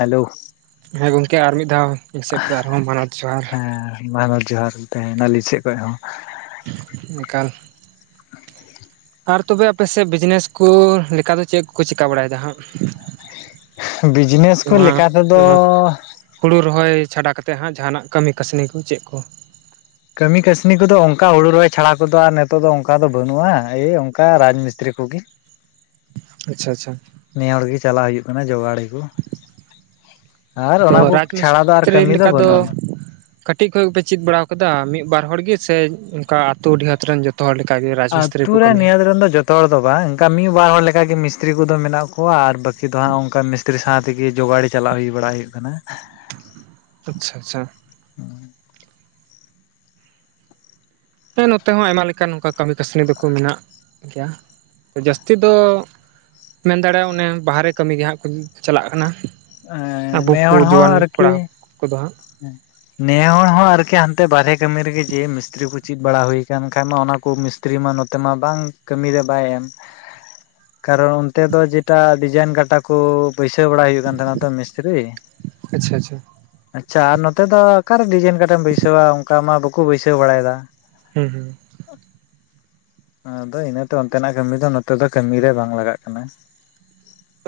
Hello ᱦᱮᱸ ᱜᱚᱝᱠᱮ ᱟᱨ ᱢᱤᱫ ᱫᱷᱟᱣ ᱤᱧ ᱥᱮᱫ ᱠᱷᱚᱱ ᱟᱨᱦᱚᱸ ᱢᱟᱱᱚᱛ ᱡᱚᱦᱟᱨ ᱦᱮᱸ ᱢᱟ ᱡᱚᱦᱟᱨ ᱜᱮ ᱛᱟᱦᱮᱱᱟ ᱟᱹᱞᱤᱧ ᱥᱮᱫ ᱠᱷᱚᱱ ᱦᱚᱸ ᱮᱠᱟᱞ ᱟᱨ ᱛᱚᱵᱮ ᱟᱯᱮ ᱥᱮᱫ ᱵᱤᱡᱽᱱᱮᱥ ᱠᱚ ᱞᱮᱠᱟ ᱫᱚ ᱪᱮᱫ ᱠᱚᱠᱚ ᱪᱤᱠᱟᱹ ᱵᱟᱲᱟᱭᱮᱫᱟ ᱦᱟᱸᱜ? ᱵᱤᱡᱽᱱᱮᱥ ᱠᱚ ᱱᱚᱣᱟ ᱞᱮᱠᱟᱛᱮᱫᱚ ᱱᱚᱣᱟ ᱦᱩᱲᱩ ᱨᱚᱦᱚᱭ ᱪᱷᱟᱰᱟ ᱠᱟᱛᱮᱫ ᱦᱟᱸᱜ ᱡᱟᱦᱟᱱᱟᱜ ᱠᱟᱹᱢᱤ ᱠᱟᱹᱥᱱᱤ ᱠᱚ ᱪᱮᱫ ᱠᱚ ᱠᱟᱹᱢᱤ ᱠᱟᱹᱥᱱᱤ ᱠᱚᱫᱚ ᱚᱱᱠᱟ ᱦᱩᱲᱩ ᱨᱚᱦᱚᱭ ᱪᱷᱟᱲᱟ ᱠᱚᱫᱚ ᱟᱨ ᱱᱤᱛᱚᱜ ᱫᱚ ᱚᱱᱠᱟ ᱫᱚ ᱵᱟᱹᱱᱩᱜᱼᱟ ᱮᱭ ᱚᱱᱠᱟ ᱨᱟᱡᱽ ᱢᱤᱥᱛᱨᱤ ᱠᱚᱜᱮ ᱟᱪᱪᱷᱟ ᱟᱪᱪᱷᱟ ᱱᱤᱭᱟᱹ ᱦᱚᱲ ᱜᱮ ᱪᱟᱞᱟᱜ ᱦᱩᱭᱩᱜ ᱠᱟᱱᱟ ᱡᱚᱜᱟᱲᱤ ᱟᱨ ᱛᱚ ᱚᱱᱟ ᱠᱚ ᱨᱟᱡᱽ ᱪᱷᱟᱲᱟ ᱫᱚ ᱟᱨ ᱢᱤᱥᱛᱨᱤ ᱠᱟᱹᱢᱤ ᱫᱚ ᱞᱮᱠᱟ ᱵᱟᱹᱱᱩᱜᱼᱟ ᱠᱟᱹᱴᱤᱡ ᱠᱷᱚᱱᱚᱡ ᱜᱮᱯᱮ ᱪᱮᱫ ᱵᱟᱲᱟ ᱟᱠᱟᱫᱟ ᱢᱤᱫ ᱵᱟᱨ ᱦᱚᱲ ᱜᱮ ᱥᱮ ᱚᱱᱠᱟ ᱟᱛᱩ ᱰᱤᱦᱟᱹᱛ ᱨᱮᱱ ᱡᱚᱛᱚ ᱡᱚᱛᱚ ᱦᱚᱲ ᱞᱮᱠᱟᱜᱮ ᱨᱟᱡᱽ ᱢᱤᱥᱛᱤᱨᱤ ᱟᱛᱩ ᱠᱚ ᱨᱮ ᱠᱟᱹᱢᱤᱭᱟ ᱱᱤᱭᱟᱹ ᱨᱮᱱ ᱫᱚ ᱡᱚᱛᱚ ᱦᱚᱲ ᱫᱚ ᱵᱟᱝ ᱚᱱᱠᱟ ᱢᱤᱫ ᱵᱟᱨ ᱦᱚᱲ ᱞᱮᱠᱟᱜᱮ ᱢᱤᱥᱛᱨᱤ ᱠᱚᱫᱚ ᱢᱮᱱᱟᱜ ᱠᱚᱣᱟ ᱟᱨ ᱵᱟᱹᱠᱤ ᱫᱚ ᱦᱟᱸᱜ ᱚᱱᱠᱟ ᱢᱤᱥᱼᱼ ᱢᱤᱥᱛᱨᱤ ᱥᱟᱶ ᱛᱮᱜᱮ ᱡᱳᱚᱜᱟᱲᱤ ᱪᱟᱞᱟᱜ ᱦᱩᱭ ᱵᱟᱲᱟ ᱦᱩᱭᱩᱜ ᱠᱟᱱᱟ ᱟᱪᱪᱷᱟ ᱟᱪᱪᱷᱟ ᱦᱚ ᱦᱮᱸ ᱱᱚᱛᱮ ᱦᱚᱸ ᱟᱭᱢᱟ ᱞᱮᱠᱟᱱ ᱠᱟᱹᱢᱤ ᱠᱟᱹᱥᱱᱤ ᱫᱚᱠᱚ ᱢᱮᱱᱟᱜ ᱜᱮᱭᱟ ᱡᱟᱹᱥᱛᱤ ᱫᱚ ᱢᱮᱱ ᱫᱟᱲᱮᱭᱟᱜᱼᱟ ᱚᱱᱮ ᱵᱟᱦᱨᱮ ᱠᱟᱹᱢᱤᱜᱮ ᱦᱟᱸᱜ ᱠᱚ ᱪᱟᱞᱟᱜ ᱠᱟᱱᱟ ᱟᱵᱚ ᱠᱚ ᱡᱩᱣᱟᱹᱱ ᱠᱚᱲᱟ ᱠᱚᱫᱚ ᱦᱟᱸᱜ ᱦᱮᱸ ᱱᱮ ᱦᱚᱲ ᱦᱚᱸ ᱟᱨᱠᱤ ᱦᱟᱱᱛᱮ ᱵᱟᱨᱦᱮ ᱠᱟᱹᱢᱤ ᱨᱮᱜᱮ ᱡᱮ ᱢᱤᱥᱛᱨᱤ ᱠᱚ ᱪᱮᱫ ᱵᱟᱲᱟ ᱦᱩᱭ ᱟᱠᱟᱱ ᱠᱷᱟᱡ ᱢᱟ ᱚᱱᱟ ᱠᱚ ᱢᱤᱥ ᱵᱷᱤᱛᱨᱤ ᱢᱟ ᱱᱚᱛᱮ ᱢᱟ ᱵᱟᱝ ᱠᱟᱹᱢᱤᱨᱮ ᱵᱟᱭ ᱮᱢ ᱠᱟᱨᱚᱱ ᱚᱱᱛᱮ ᱫᱚ ᱡᱮᱴᱟ ᱰᱤᱡᱟᱭᱤᱱ ᱠᱟᱴᱟ ᱠᱚ ᱵᱟᱹᱭᱥᱟᱹᱣ ᱵᱟᱲᱟ ᱦᱩᱭᱩᱜ ᱠᱟᱱ ᱛᱟᱦᱮᱱᱟ ᱛᱚ ᱢᱤᱥᱛᱨᱤ ᱟᱪᱪᱷᱟ ᱟᱪᱪᱷᱟ ᱟᱪᱪᱷᱟ ᱟᱨ ᱱᱚᱛᱮ ᱫᱚ ᱚᱠᱟᱨᱮ ᱰᱤᱡᱟᱭᱤᱱ ᱠᱟᱴᱟᱢ ᱵᱟᱹᱭᱥᱟᱹᱣᱟ ᱚᱱᱠᱟ ᱢᱟ ᱵᱟᱠᱚ ᱵᱟᱹᱭᱥᱟᱹᱣ ᱵᱟᱲᱟᱭᱮᱫᱟ ᱦᱩᱸ ᱦᱩᱸ ᱟᱫᱚ ᱤᱱᱟᱹᱛᱮ ᱚᱱᱛᱮᱱᱟᱜ ᱠᱟᱹᱢᱤ ᱫᱚ ᱱᱚᱛᱮ ᱫᱚ ᱠᱟᱹᱢᱤ ᱨᱮ ᱵᱟᱝ ᱞᱟᱜᱟᱜ ᱠᱟᱱᱟ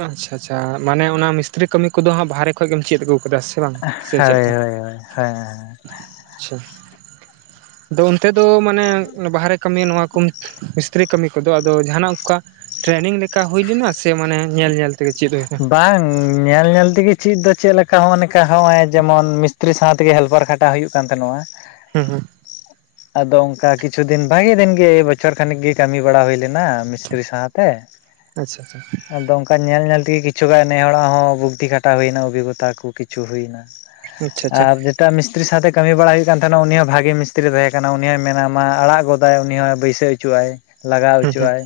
ᱟᱪᱪᱷᱟ ᱟᱪᱪᱷᱟ ᱢᱟᱱᱮ ᱚᱱᱟ ᱢᱤᱥᱛᱨᱤ ᱠᱟᱹᱢᱤ ᱠᱚᱫᱚ ᱦᱟᱸᱜ ᱵᱟᱨᱦᱮ ᱠᱷᱚᱡ ᱜᱮᱢ ᱪᱮᱫ ᱟᱹᱜᱩ ᱟᱠᱟᱫᱟ ᱥᱮ? ᱵᱟᱝ ᱥᱮ ᱦᱳᱭ ᱪᱮᱫ ᱞᱮᱠᱟ ᱦᱳᱭ ᱦᱳᱭ ᱦᱮᱸ ᱦᱮᱸ ᱟᱪᱪᱷᱟ ᱟᱫᱚ ᱚᱱᱛᱮ ᱫᱚ ᱢᱟᱱᱮ ᱵᱟᱦᱨᱮ ᱠᱟᱹᱢᱤ ᱱᱚᱣᱟ ᱠᱚ ᱢᱤᱥᱛᱨᱤ ᱠᱟᱹᱢᱤ ᱠᱚᱫᱚ ᱟᱫᱚ ᱡᱟᱦᱟᱱᱟᱜ ᱚᱱᱠᱟ ᱴᱨᱮᱱᱤᱝ ᱞᱮᱠᱟ ᱦᱩᱭ ᱞᱮᱱᱟ ᱥᱮ ᱢᱟᱱᱮ ᱧᱮᱞ ᱧᱮᱞ ᱛᱮᱜᱮ ᱪᱮᱫ ᱦᱩᱭᱩᱜ ᱵᱟᱝ ᱧᱮᱞ ᱧᱮᱞ ᱛᱮᱜᱮ ᱪᱮᱫ ᱫᱚ ᱪᱮᱫ ᱞᱮᱠᱟ ᱦᱚᱸ ᱚᱱᱮᱠᱟ ᱦᱚᱸᱜᱼᱚᱭ ᱡᱮᱢᱚᱱ ᱢᱤᱥᱛᱨᱤ ᱥᱟᱶ ᱛᱮᱜᱮ ᱦᱮᱞᱯᱟᱨ ᱠᱷᱟᱼᱼ ᱴᱟᱣ ᱦᱩᱭᱩᱜ ᱠᱟᱱ ᱛᱟᱦᱮᱱᱟ᱾ ᱦᱩᱸ ᱦᱩᱸ [inaudible] ᱟᱫᱚ ᱚᱱᱠᱟ ᱠᱤᱪᱷᱩ ᱫᱤᱱ ᱵᱷᱟᱜᱤ ᱫᱤᱱᱜᱮ ᱵᱚᱪᱷᱚᱨ ᱠᱷᱟᱱᱤᱠ ᱜᱮ ᱠᱟᱹᱢᱤ ᱵᱟᱲᱟ ᱦᱩᱭᱞᱮᱱᱟ, ᱢᱤᱥᱛᱨᱤ ᱥᱟᱶᱛᱮ [inaudible] ᱟᱪᱪᱷᱟ, ᱟᱪᱪᱷᱟ ᱟᱫᱚ ᱚᱱᱠᱟ ᱧᱮᱞ ᱧᱮᱞ ᱛᱮᱜᱮ ᱠᱤᱪᱷᱩᱜᱟᱱ ᱱᱮ ᱦᱚᱲᱟᱜ ᱦᱚᱸ ᱵᱩᱫᱫᱷᱤ ᱠᱷᱟᱴᱟ ᱦᱩᱭᱱᱟ ᱚᱵᱷᱤᱜᱚᱛᱟ ᱠᱚ ᱠᱤᱪᱷᱩ ᱦᱩᱭᱮᱱᱟ᱾ ᱟᱪᱪᱷᱟ ᱟᱪᱪᱷᱟ ᱟᱨ ᱮᱴᱟᱜ ᱢᱤᱥᱛᱨᱤ ᱥᱟᱶᱛᱮ ᱠᱟᱹᱢᱤ ᱵᱟᱲᱟ ᱦᱩᱭᱩᱜ ᱠᱟᱱ ᱛᱟᱦᱮᱱᱟ ᱩᱱᱤ ᱦᱚᱸ ᱵᱷᱟᱜᱤ ᱢᱤᱥᱛᱤᱨᱤᱭ ᱛᱟᱦᱮᱸ ᱠᱟᱱᱟ ᱩᱱᱤ ᱦᱚᱸᱭ ᱢᱮᱱᱟ ᱢᱟ ᱟᱲᱟᱜ ᱜᱚᱫᱟᱭ ᱩᱱᱤ ᱦᱚᱸ᱾ ᱵᱟᱹᱭᱥ ᱫᱤᱥ ᱦᱚᱪᱚ ᱟᱭ ᱞᱟᱜᱟᱣ ᱦᱩᱸ ᱦᱚᱪᱚ ᱦᱩᱸ ᱟᱭ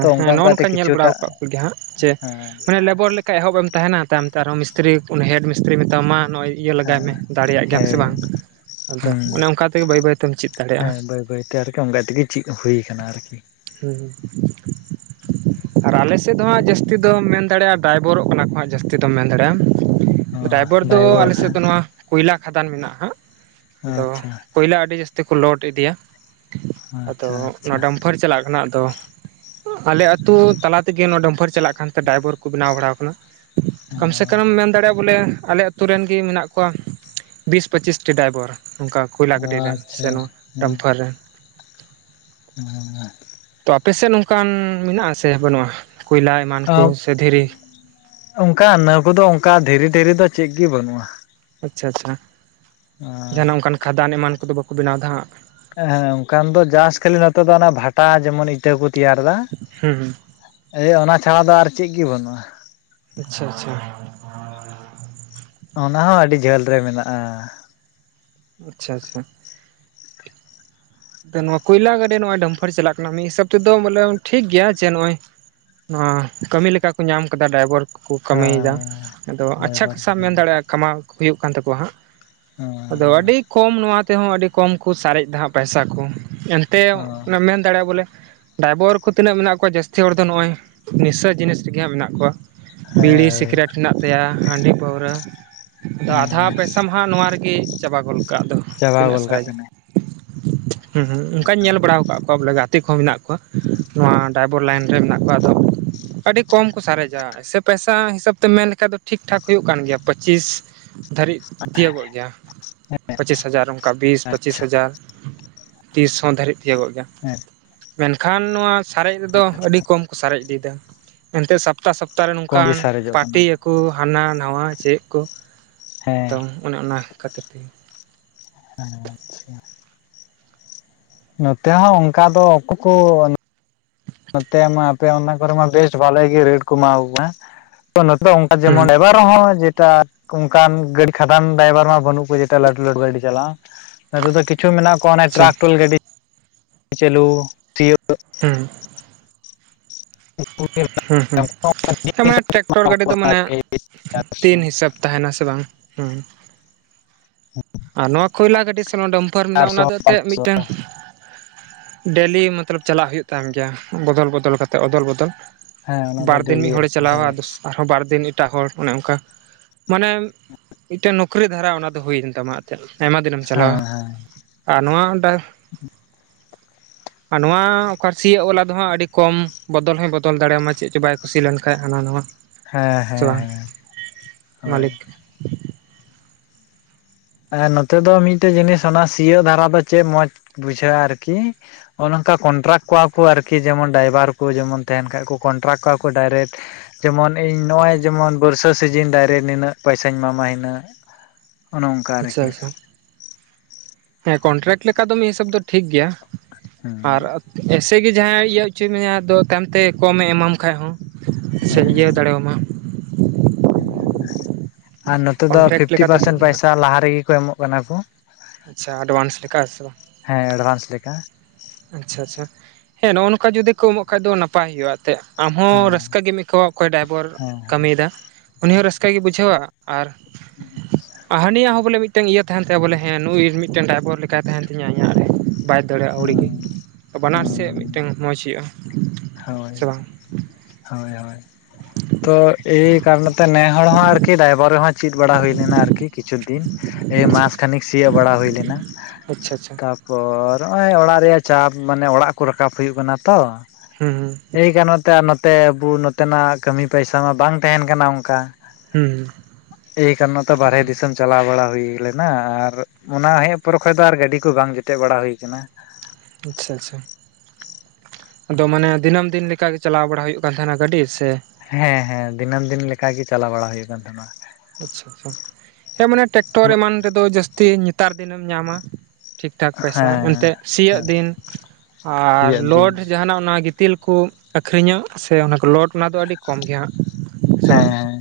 ᱛᱚ ᱚᱱᱠᱟ ᱚᱱᱠᱟ ᱛᱮ ᱠᱤᱪᱷᱩᱴᱟᱜ ᱜᱮ ᱦᱟᱸᱜ ᱪᱮ ᱦᱮᱸ ᱢᱟᱱᱮ ᱞᱮᱵᱚᱨ ᱞᱮᱠᱟ ᱮᱦᱚᱵᱮ ᱮᱢ ᱛᱟᱦᱮᱱᱟ᱾ ᱛᱟᱭᱚᱢ ᱛᱮ ᱟᱨᱦᱚᱸ ᱢᱤᱥᱛᱨᱤ ᱠᱷᱚᱱ ᱦᱮᱰ ᱢᱤᱥᱛᱨᱤ ᱢᱮᱛᱟᱢᱟ ᱱᱚᱜᱼᱚᱭ ᱤᱭᱟᱹ ᱞᱮᱜᱟᱭ ᱢᱮ ᱫᱟᱲᱮᱭᱟᱜ ᱦᱮᱸ ᱜᱮᱭᱟᱢ ᱥᱮ ᱵᱟᱝ ᱦᱮᱸ ᱟᱫᱚ ᱦᱩᱸ ᱚᱱᱮ ᱚᱱᱠᱟ ᱛᱮᱜᱮ ᱵᱟᱹᱭᱼᱵᱟᱹᱭ ᱛᱮᱢ ᱪᱤᱫ ᱫᱟᱲᱮᱭᱟᱜᱼᱟ᱾ ᱦᱮᱸ ᱵᱟᱹᱭ ᱵᱟᱹᱭᱛᱮ ᱟᱨᱠᱤ ᱚᱱᱠᱟ ᱛᱮᱜᱮ ᱪᱮᱫ ᱦᱩᱭ ᱟᱠᱟᱱᱟ ᱟᱨᱠᱤ ᱦᱮᱸᱻ ᱟᱨ ᱟᱞᱮ ᱥᱮᱫ ᱫᱚ ᱦᱟᱸᱜ ᱡᱟᱹᱥᱛᱤ ᱫᱚᱢ ᱢᱮᱱ ᱫᱟᱲᱮᱭᱟᱜᱼᱟ ᱰᱟᱭᱵᱚᱨᱚᱜ ᱠᱟᱱᱟ ᱠᱚ ᱦᱟᱸᱜ ᱡᱟᱹᱥᱛᱤ ᱫᱚᱢ ᱢᱮᱱ ᱫᱟᱲᱮᱭᱟᱜ ᱟᱢ ᱚ ᱰᱟᱭᱵᱚᱨ ᱫᱚ ᱟᱞᱮ ᱥᱮᱫ ᱫᱚ ᱱᱚᱣᱟ ᱠᱚᱭᱞᱟ ᱠᱷᱟᱫᱟᱱ ᱢᱮᱱᱟᱜᱼᱟ ᱦᱟᱸᱜ ᱟᱫᱚ ᱟᱪᱪᱷᱟ ᱠᱚᱭᱞᱟ ᱟᱹᱰᱤ ᱡᱟᱹᱥᱛᱤ ᱠᱚ ᱞᱚᱰ ᱤᱫᱤᱭᱟ᱾ ᱟᱫᱚ ᱟᱪᱪᱷᱟ ᱟᱪᱪᱷᱟ ᱱᱚᱣᱟ ᱰᱟᱢᱯᱷᱟᱨ ᱪᱟᱞᱟᱜ ᱠᱟᱱᱟ᱾ ᱟᱫᱚ ᱟᱞᱮ ᱟᱹᱛᱩ ᱛᱟᱞᱟ ᱛᱮᱜᱮ ᱱᱚᱣᱟ ᱰᱟᱹᱢᱯᱷᱟᱹᱨ ᱪᱟᱞᱟᱜ ᱠᱟᱱᱛᱮ ᱰᱟᱭᱵᱚᱨ ᱠᱚ ᱵᱮᱱᱟᱣ ᱵᱟᱲᱟᱣ ᱟᱠᱟᱱᱟ᱾ ᱠᱚᱢ ᱥᱮ ᱦᱮᱸ ᱠᱚᱢᱮᱢ ᱢᱮᱱ ᱫᱟᱲᱮᱭᱟᱜᱼᱟ᱾ ᱵᱚᱞᱮ ᱟᱞᱮ ᱟᱹᱛ ᱟᱹᱛᱩ ᱨᱮᱱ ᱜᱮ ᱢᱮᱱᱟᱜ ᱠᱚᱣᱟ ᱵᱤᱥ ᱯᱟᱹᱪᱤᱥ ᱴᱤ ᱰᱟᱭᱵᱚᱨ ᱱᱚᱝᱠᱟ ᱠᱚᱭᱞᱟ ᱜᱟᱹᱰᱤ ᱨᱮᱱ ᱥᱮ ᱟᱪᱪᱷᱟ ᱱᱚᱣᱟ ᱦᱮᱸ ᱰᱟᱢᱯᱷᱟᱨ ᱨᱮᱱ [inaudible] ᱛᱚ ᱟᱯᱮᱥᱮᱫ ᱱᱚᱝᱠᱟᱱ ᱢᱮᱱᱟᱜ ᱥᱮ ᱵᱟᱹᱱᱩᱜᱼᱟ᱾ ᱠᱚᱭᱞᱟ ᱮᱢᱟᱱ ᱠᱚ ᱥᱮ ᱫᱷᱤᱨᱤ? ᱚᱱᱠᱟ ᱤᱱᱟᱹ ᱠᱚᱫᱚ ᱚᱱᱠᱟ ᱫᱷᱤᱨᱤᱼᱫᱷᱤᱨᱤ ᱫᱚ ᱪᱮᱫ ᱜᱤ ᱵᱟᱹᱱᱩᱜᱼᱟ᱾ ᱟᱪᱪᱷᱟ ᱟᱪᱪᱷᱟ, ᱡᱟᱦᱟᱱᱟᱜ ᱚᱱᱠᱟᱱ ᱠᱷᱟᱫᱟᱱ ᱮᱢᱟᱱ ᱠᱚᱫᱚ ᱵᱟᱠᱚ ᱵᱮᱱᱟᱣ ᱫᱟ ᱦᱟᱸᱜ ᱟᱸ ᱚᱱᱠᱟᱱ ᱫᱚ ᱡᱟᱥ ᱠᱷᱟᱹᱞᱤ ᱱᱚᱛᱮ ᱫᱚ ᱚᱱᱮ ᱵᱷᱟᱴᱟ ᱡᱮᱢᱚᱱ ᱤᱴᱟᱹ ᱠᱚ ᱛᱮᱭᱟᱨ ᱫᱟ ᱦᱩᱸ ᱮᱭ ᱚᱱᱟ ᱪᱷᱟᱲᱟ ᱫᱚ ᱟᱨ ᱪᱮᱫ ᱜᱮ ᱵᱟᱹᱱᱩᱜᱼᱟ᱾ ᱟᱪᱪᱷᱟ, ᱟᱪᱪᱷᱟ ᱚᱱᱟ ᱦᱚᱸ ᱟᱹᱰᱤ ᱡᱷᱟᱹᱞ ᱨᱮ ᱢᱮᱱᱟᱜᱼᱟ᱾ ᱟᱪᱪᱷᱟ, ᱟᱪᱪᱷᱟ ᱛᱚ ᱱᱚᱣᱟ ᱠᱚᱭᱞᱟ ᱜᱟᱹᱰᱤ ᱱᱚᱜᱚᱭ ᱰᱟᱢᱯᱷᱟᱨ ᱪᱟᱞᱟᱜ ᱠᱟᱱᱟ᱾ ᱢᱤᱫ ᱦᱤᱥᱟᱹᱵᱽ ᱛᱮᱫᱚ ᱵᱚᱞᱮ ᱴᱷᱤᱠ ᱜᱮᱭᱟ ᱡᱮ ᱱᱚᱜᱼᱚᱭ ᱱᱚᱣᱟ ᱠᱟᱹᱢᱤ ᱞᱮᱠᱟ ᱠᱚ ᱧᱟᱢ ᱟᱠᱟᱫᱟ ᱰᱟᱭᱵᱚᱨ ᱠᱚᱠᱚ ᱠᱟᱹᱢᱤᱭᱮᱫᱟ ᱦᱮᱸ ᱟᱫᱚ ᱟᱪᱪᱷᱟ ᱰᱟᱭᱵᱷᱟᱨ ᱠᱷᱟᱥᱟ ᱚ ᱢᱮᱱ ᱫᱟᱲᱮᱭᱟᱜᱼᱟ᱾ ᱠᱟᱢᱟᱣ ᱦᱩᱭᱩᱜ ᱠᱟᱱ ᱛᱟᱠᱚᱣᱟ ᱦᱟᱸᱜ ᱦᱮᱸᱻ ᱛᱚ ᱟᱹᱰᱤ ᱠᱚᱢ ᱱᱚᱣᱟ ᱛᱮᱦᱚᱸ ᱟᱹᱰᱤ ᱠᱚᱢ ᱠᱚ ᱥᱟᱨᱮᱡ ᱫᱟ ᱦᱟᱸᱜ ᱯᱟᱭᱥᱟ ᱠᱚ ᱮᱱᱛᱮᱣ ᱚᱱᱮᱢ ᱢᱮᱱ ᱫᱟᱲᱮᱭᱟᱜᱼᱟ᱾ ᱵᱚᱞᱮ ᱰᱟᱭᱵᱚᱨ ᱠᱚ ᱛᱤᱱᱟᱹᱜ ᱢᱮᱱᱟᱜ ᱠᱚᱣᱟ ᱡᱟᱹᱥᱛᱤ ᱦᱚᱲ ᱫᱚ ᱱᱚᱜᱼᱚᱭ ᱱᱤᱥᱟᱹ ᱡᱤᱱᱤᱥ ᱨᱮᱜᱮ ᱦᱟᱸᱜ ᱢᱮᱱᱟᱜ ᱠᱚᱣᱟ᱾ ᱦᱮᱸ ᱵᱤᱲᱤ ᱦᱳᱭ ᱥᱤᱠᱨᱮᱴ ᱦᱮᱱᱟᱜ ᱛᱟᱭᱟ ᱦᱟᱺᱰᱤ ᱯᱟᱹᱣᱨᱟᱹ ᱟᱫᱚ ᱟᱫᱷᱟ ᱦᱮᱸ ᱯᱟᱭᱥᱟ ᱢᱟ ᱦᱟᱸᱜ ᱱᱚᱣᱟ ᱨᱮᱜᱮ ᱪᱟᱵᱟ ᱜᱚᱞ ᱠᱟᱜ ᱫᱚ ᱪᱟᱵᱟ ᱛᱤᱱᱟᱹᱜ ᱮ ᱜᱚᱫ ᱠᱟᱜ ᱥᱟᱨᱮᱡᱟ ᱠᱟᱱᱟᱭ ᱦᱩᱸ ᱦᱩᱸ ᱚᱱᱠᱟᱧ ᱧᱮᱞ ᱵᱟᱲᱟᱣ ᱟᱠᱟᱫ ᱠᱚᱣᱟ ᱵᱚᱞᱮ ᱜᱟ ᱛᱮ ᱢᱮᱱᱟᱜ ᱠᱚᱣᱟ ᱱᱚᱣᱟ ᱰᱟᱭᱵᱚᱨ ᱞᱟᱭᱤᱱ ᱨᱮ ᱢᱮᱱᱟᱜ ᱠᱚᱣᱟ᱾ ᱟᱫᱚ ᱟᱹᱰᱤ ᱠᱚᱢ ᱠᱚ ᱥᱟᱨᱮᱡᱟ ᱥᱮ ᱯᱟᱭᱥᱟ ᱦᱤᱥᱟᱹᱵᱽ ᱛᱮᱢ ᱢᱮᱱ ᱞᱮᱠᱷᱟᱡ ᱫᱚ ᱴᱷᱤᱠ ᱴᱷᱟᱠ ᱦᱩᱭᱩᱜ ᱠᱟᱱ ᱜᱮᱭᱟ᱾ᱯᱟᱪᱤᱥ ᱫᱷᱟᱹᱨᱤᱡ ᱛᱤᱭᱟᱹᱵᱚᱜ ᱜᱮᱭᱟ ᱯᱟᱪᱤᱥ ᱦᱟᱡᱟᱨ ᱚᱱᱠᱟ ᱵᱤᱥ ᱯᱟᱪᱤᱥ ᱟᱪᱪᱷᱟ ᱦᱟᱡᱟᱨ ᱛᱤᱥ ᱦᱚᱸ ᱫᱷᱟᱹᱨᱤᱡ ᱛᱤᱭᱟᱹᱜᱚᱜ ᱜᱮᱭᱟ ᱦᱮᱸ ᱢᱮᱱᱠᱷᱟᱱ ᱱᱚᱣᱟ ᱥᱟᱨᱮᱡᱽ ᱨᱮᱫᱚ ᱟᱹᱰᱤ ᱠᱚᱢ ᱠᱚ ᱥᱟᱨᱮᱡ ᱤᱫᱤᱭᱮᱫᱟ ᱮᱱᱛᱮ ᱥᱟᱯ ᱥᱟᱯᱛᱟᱼᱥᱟᱯᱛᱟ ᱨᱮ ᱠᱚᱢ ᱜᱮ ᱱᱚᱝᱠᱟᱱ ᱥᱟᱨᱮᱡᱚᱜ ᱠᱟᱱᱟ ᱯᱟᱴᱤᱭᱟ ᱠᱚ ᱦᱟᱱᱟ ᱱᱟᱶᱟ ᱪᱮᱫ ᱠᱚ ᱦᱮᱸ ᱮᱠᱫᱚᱢ ᱚᱱᱮ ᱚᱱᱟ ᱠᱷᱟᱹᱛᱤᱨ ᱛᱮᱜᱮ ᱦᱮᱸ ᱟᱪᱪᱷᱟ ᱱᱚᱛᱮ ᱦᱚᱸ ᱚᱱᱠᱟ ᱫᱚ ᱩᱠᱩ ᱠᱚ ᱱᱚᱛᱮ ᱢᱟ ᱟᱯᱮ ᱚᱱᱟ ᱠᱚᱨᱮ ᱢᱟ ᱵᱮᱥ ᱵᱷᱟᱞᱮ ᱜᱮ ᱨᱮᱹᱴ ᱠᱚ ᱮᱢᱟᱣ ᱠᱚ ᱦᱮᱸ ᱛᱚ ᱱᱚᱛᱮ ᱚᱱᱠᱟ ᱦᱩᱸ ᱡᱮᱢᱚᱱ ᱮᱵᱟᱨ ᱦᱚᱸ ᱡᱮᱴᱟ ᱚᱱᱠᱟᱱ ᱜᱟᱹᱰᱤ ᱠᱷᱟᱫᱟᱱ ᱰᱟᱭᱵᱷᱟᱨ ᱢᱟ ᱵᱟᱹᱱᱩᱜ ᱠᱚ ᱡᱮᱴᱟ ᱞᱟᱹᱴᱩᱼᱞᱟᱹᱴᱩ ᱜᱟᱹᱰᱤ ᱪᱟᱞᱟᱣ ᱱᱚᱛᱮ ᱫᱚ ᱠᱤᱪᱷᱩ ᱢᱮᱱᱟᱜ ᱠᱚᱣᱟ ᱚᱱᱮ ᱟᱪᱪᱷᱟ ᱴᱨᱟᱠᱴᱚᱨ ᱜᱟᱹᱰᱤ ᱪᱟᱹᱞᱩ ᱥᱤᱭᱳᱜ ᱦᱩᱸ᱾ [unintelligible] ᱦᱩᱸ ᱦᱩᱸ ᱥᱟᱢᱮ ᱴᱨᱟᱠᱴᱚᱨ ᱜᱟᱹᱰᱤ ᱫᱚ ᱢᱟᱱᱮ ᱫᱤᱱ ᱦᱤᱥᱟᱹᱵ ᱛᱟᱦᱮᱸᱱᱟ ᱥᱮ ᱵᱟᱝ ᱦᱩᱸ। ᱟᱨ ᱱᱚᱣᱟ ᱠᱷᱚᱭᱞᱟ ᱜᱟᱹᱰᱤ ᱥᱮ ᱚᱱᱟ ᱰᱚᱢᱯᱟᱨ ᱢᱮᱱᱟᱜᱼᱟ ᱪᱟᱨᱥᱚ ᱚᱱᱟ ᱫᱚ ᱮᱱᱛᱮᱜ ᱯᱟᱸᱪᱥᱚ ᱢᱤᱫᱴᱟᱹᱝ ᱰᱮᱞᱤ ᱢᱚᱛᱞᱚᱵ ᱪᱟᱞᱟᱜ ᱦᱩᱭᱩᱜ ᱛᱟᱦᱮᱸ ᱜᱮᱭᱟ ᱵᱚᱫᱚᱞ ᱵᱚᱫᱚᱞ ᱠᱟᱛᱮ ᱚᱫᱚᱞ ᱵᱚᱫᱚᱞ ᱦᱮᱸ ᱚᱱᱟ ᱫᱚ ᱵᱟᱨᱫᱤᱱ ᱰᱮᱞᱤ ᱢᱤᱫ ᱦᱚᱲᱮ ᱟᱨᱠᱤ ᱪᱟᱞᱟᱣᱟ ᱦᱳᱭ ᱟᱨᱦᱚᱸ ᱵᱟᱨ ᱫᱤᱱ ᱮᱴᱟᱜ ᱦᱚᱲ ᱚᱱᱮ ᱚᱝᱠᱟ ᱢᱟᱱᱮ ᱢᱤᱫᱴᱮᱱ ᱱᱚᱩᱠᱨᱤ ᱫᱷᱟᱨᱟ ᱚᱱᱟ ᱫᱚ ᱦᱩᱭᱮᱱ ᱛᱟᱢᱟ᱾ ᱛᱮᱡ ᱟᱭᱢᱟ ᱫᱤᱱᱮᱢ ᱪᱟᱞᱟᱣᱟ ᱦᱮᱸ ᱦᱮᱸ ᱟᱨ ᱱᱚᱣᱟ ᱚᱸᱰᱮ ᱟᱨ ᱱᱚᱣᱟ ᱚᱠᱟ ᱨᱮ ᱥᱤᱭᱟᱹᱜ ᱚᱞ ᱟᱫᱚ ᱦᱟᱸᱜ ᱟᱹᱰᱤ ᱠᱚᱢ ᱵᱚᱫᱚᱞ ᱦᱚᱭ ᱵᱚᱫᱚᱞ ᱫᱟᱲᱮᱟᱢᱟ ᱪᱮᱜ ᱪᱚ ᱵᱟᱭ ᱠᱩᱥᱤ ᱞᱮᱱᱠᱷᱟᱡ ᱦᱟᱱᱟᱸ ᱱᱟᱣᱟ। ᱦᱮᱸ ᱥᱮ ᱦᱮᱸ ᱵᱟᱝ ᱦᱮᱸ ᱦᱳᱭ᱾ ᱢᱟᱹᱞᱤᱠ ᱱᱚᱛᱮ ᱫᱚ ᱢᱤᱫᱴᱮᱡ ᱡᱤᱱᱤᱥ ᱚᱱᱟ ᱥᱤᱭᱳᱜ ᱫᱷᱟᱨᱟ ᱫᱚ ᱪᱮᱫ ᱢᱚᱸᱡᱽ ᱵᱩᱡᱷᱟᱹᱜᱼᱟ ᱟᱨᱠᱤ। ᱚᱱᱮ ᱚᱝᱠᱟ ᱠᱚᱱᱴᱨᱟᱠᱴ ᱠᱚᱣᱟ ᱠᱚ ᱟᱨᱠᱤ ᱡᱮᱢᱚᱱ ᱰᱟᱭᱵᱷᱟᱨ ᱠᱚ ᱡᱮᱢᱚᱱ ᱛᱟᱦᱮᱸᱱ ᱠᱷᱟᱡ ᱠᱚ ᱠᱚᱱᱴᱨᱟᱠᱴ ᱠᱚᱣᱟ ᱠᱚ ᱰᱟᱭᱨᱮᱠᱴ। ᱡᱮᱢᱚᱱ ᱤᱧ ᱱᱚᱜᱼᱚᱭ ᱡᱮᱢᱚᱱ ᱵᱟᱹᱨᱥᱟ ᱥᱤᱡᱤᱱ ᱫᱟᱭᱨᱮᱴ ᱱᱤᱱᱟᱹᱜ ᱯᱚᱭᱥᱟᱧ ᱮᱢᱟᱢᱟ ᱦᱤᱱᱟᱹᱜ ᱚᱱᱚ ᱟᱪᱪᱷᱟ ᱪᱷᱟ ᱦᱮᱸ ᱠᱚᱱᱴᱨᱟᱠᱴ ᱞᱮᱠᱟ ᱫᱚ ᱢᱤᱫ ᱦᱤᱥᱟᱹᱵ ᱫᱚ ᱴᱷᱤᱠ ᱜᱮᱭᱟ ᱟᱨ ᱦᱮᱸ ᱮᱥ ᱛᱮᱜᱮ ᱡᱟᱦᱟᱸᱭ ᱤᱭᱟᱹ ᱚᱪᱚᱭ ᱢᱮᱭᱟ ᱟᱫᱚ ᱛᱟᱭᱚᱢᱛᱮ ᱠᱚᱢᱮ ᱮᱢᱟᱢ ᱠᱷᱟᱡ ᱦᱚᱸ ᱥᱮ ᱤᱭᱟᱹ ᱫᱟᱲᱮᱭᱢᱟ᱾ ᱦᱮᱸ ᱟᱨ ᱱᱚᱛᱮ ᱫᱚ ᱠᱚᱱᱴᱨᱟᱠᱴ ᱯᱷᱤᱯᱴᱤ ᱞᱮᱠᱟ ᱫᱚ ᱴᱷᱤᱠ ᱯᱟᱨᱥᱮᱱ ᱜᱮ ᱦᱟᱸᱜ ᱯᱚᱭᱥᱟ ᱞᱟᱦᱟ ᱨᱮᱜᱮ ᱠᱚ ᱮᱢᱚᱜ ᱠᱟᱱᱟ ᱠᱚ᱾ ᱟᱪᱪᱷᱟ ᱮᱰᱵᱷᱟᱱᱥ ᱞᱮᱠᱟ ᱦᱮᱸᱥᱮ ᱵᱟᱝ? ᱦᱮᱸ ᱮᱰᱵᱷᱟᱱᱥ ᱞᱮᱠᱟ᱾ ᱟᱪᱪᱷᱟ ᱪᱷᱟ, ᱦᱮᱸ ᱱᱚᱜᱼᱚ ᱱᱚᱝᱠᱟ ᱡᱩᱫᱤ ᱠᱚ ᱮᱢᱚᱜ ᱠᱷᱟᱱ ᱫᱚ ᱱᱟᱯᱟᱭ ᱦᱩᱭᱩᱜᱼᱟ ᱮᱱᱛᱮᱫ᱾ ᱟᱢ ᱦᱚᱸ ᱦᱮᱸ ᱨᱟᱹᱥᱠᱟᱹ ᱜᱮᱢ ᱟᱹᱭᱠᱟᱹᱣᱟ ᱚᱠᱚᱭ ᱰᱟᱭᱵᱚᱨ ᱦᱮᱸ ᱠᱟᱹᱢᱤᱭᱫᱟ ᱩᱱᱤ ᱦᱚᱸ ᱨᱟᱹᱥᱠᱟᱹ ᱮ ᱵᱩᱡᱷᱟᱹᱣᱟ ᱟᱨ ᱦᱩᱸ ᱟᱪᱪᱷᱟ᱾ ᱦᱟᱹᱱᱤᱭᱟ ᱦᱚᱸ ᱵᱚᱞᱮ ᱢᱤᱫᱴᱟᱝ ᱤᱭᱟᱹ ᱛᱟᱦᱮᱸᱱ ᱛᱟᱭᱟ ᱵᱚᱞᱮ ᱦᱮᱸ ᱱᱩᱭ ᱢᱤᱫᱴᱮᱱ ᱰᱟᱭᱵᱷᱚᱨ ᱞᱮᱠᱟᱭ ᱛᱟᱦᱮᱸᱱ ᱛᱤᱧᱟᱹ ᱤᱧᱟᱹᱜ ᱨᱮ᱾ ᱵᱟᱭ ᱫᱟᱲᱮᱭᱟᱜᱼᱟ ᱟᱹᱣᱲᱤᱜ ᱦᱮᱸ ᱜᱮ ᱵᱟᱱᱟᱨ ᱥᱮᱫ ᱦᱮᱸ ᱢᱤᱫᱴᱟᱝ ᱢᱚᱡ ᱦᱩᱭᱩᱜᱼᱟ ᱦᱳᱭ ᱥᱮ ᱵᱟᱝ? ᱦᱳᱭ ᱦᱳᱭ᱾ ᱛᱚ ᱮᱭ ᱠᱟᱨᱚᱱ ᱛᱮ ᱱᱮ ᱦᱚᱲ ᱦᱚᱸ ᱟᱨᱠᱤ ᱰᱟᱭᱵᱷᱟᱨ ᱨᱮᱦᱚᱸ ᱪᱮᱫ ᱵᱟᱲᱟ ᱦᱩᱭ ᱞᱮᱱᱟ ᱟᱨᱠᱤ ᱠᱤᱪᱷᱩ ᱫᱤᱱ᱾ ᱮ ᱟᱪᱪᱷᱟ ᱢᱟᱥ ᱠᱷᱟᱱᱤᱠ ᱥᱤᱭᱚᱜ ᱵᱟᱲᱟ ᱦᱩᱭ ᱞᱮᱱᱟ᱾ ᱟᱪᱪᱷᱟ ᱪᱷᱟ᱾ ᱛᱟᱯᱚᱨ ᱱᱚᱜᱼᱚᱭ ᱚᱲᱟᱜ ᱨᱮᱭᱟᱜ ᱪᱟᱯ ᱢᱟᱱᱮ ᱚᱲᱟᱜ ᱠᱚ ᱨᱟᱠᱟᱵ ᱦᱩᱭᱩᱜ ᱠᱟᱱᱟ ᱛᱚ, ᱦᱮᱸ ᱦᱩᱸ᱾ ᱮᱭ ᱠᱟᱨᱚᱱ ᱛᱮ ᱟᱨ ᱱᱚᱛᱮ ᱟᱵᱚ ᱱᱚᱛᱮᱱᱟᱜ ᱠᱟᱹᱢᱤ ᱯᱟᱭᱥᱟ ᱢᱟ ᱵᱟᱝ ᱛᱟᱦᱮᱸᱱ ᱠᱟᱱᱟ ᱚᱝᱠᱟ᱾ ᱦᱩᱸᱦᱩᱸ᱾ ᱮᱭ ᱠᱟᱨᱚ ᱱᱚᱛᱮ ᱵᱟᱨᱦᱮ ᱫᱤᱥᱚᱢ ᱪᱟᱞᱟᱣ ᱵᱟᱲᱟ ᱦᱩᱭ ᱞᱮᱱᱟ, ᱟᱨ ᱚᱱᱟ ᱦᱮᱡ ᱯᱚᱨᱮ ᱠᱷᱚᱱᱚᱡ ᱫᱚ ᱟᱨ ᱜᱟᱹᱰᱤ ᱠᱚ ᱵᱟᱝ ᱡᱮᱴᱮᱫ ᱵᱟᱲᱟ ᱦᱩᱭ ᱠᱟᱱᱟ᱾ ᱟᱪᱪᱷᱟ ᱟᱪᱪᱷᱟ᱾ ᱟᱫᱚ ᱢᱟᱱᱮ ᱫᱤᱱᱟᱹᱢ ᱫᱤᱱ ᱞᱮᱠᱟᱜᱮ ᱪᱟᱞᱟᱣ ᱵᱟᱲᱟ ᱦᱩᱭᱩᱜ ᱠᱟᱱ ᱛᱟᱦᱮᱸᱱᱟ ᱜᱟᱹᱰᱤ? ᱥᱮ ᱦᱮᱸ ᱦᱮᱸ ᱫᱤᱱᱟᱹᱢ ᱫᱤᱱ ᱞᱮᱠᱟ ᱜᱮ ᱪᱟᱞᱟᱣ ᱵᱟᱲᱟ ᱦᱩᱭᱩᱜ ᱠᱟᱱ ᱛᱟᱦᱮᱸᱱᱟ᱾ ᱟᱪᱪᱷᱟ ᱟᱪᱪᱷᱟ ᱦᱮᱸ ᱢᱟᱱᱮ ᱴᱨᱟᱠᱴᱚᱨ ᱮᱢᱟᱱ ᱨᱮᱫᱚ ᱡᱟᱹᱥᱛᱤ ᱱᱮᱛᱟᱨ ᱫᱤᱱᱮᱢ ᱧᱟᱢᱟ᱾ ᱴᱷᱤᱠ ᱴᱷᱟᱠ ᱯᱚᱭᱥᱟ ᱦᱮᱸ ᱮᱱᱛᱮᱜ ᱥᱤᱭᱳᱜ ᱦᱮᱸ ᱫᱤᱱ᱾ ᱟᱨ ᱥᱤᱭᱳᱜ ᱫᱤᱱ ᱞᱚᱰ ᱡᱟᱦᱟᱸ ᱱᱟᱜ ᱚᱱᱟ ᱜᱤᱛᱤᱞ ᱠᱩ ᱟᱹᱠᱷᱨᱤᱧᱟ ᱥᱮ ᱚᱱᱟᱠᱚ ᱞᱚᱰ ᱚᱱᱟ ᱫᱚ ᱟᱹᱰᱤ ᱠᱚᱢ ᱜᱮᱭᱟ ᱦᱟᱸᱜ᱾ ᱥᱮ ᱵᱟᱝ ᱦᱮᱸ ᱦᱮᱸ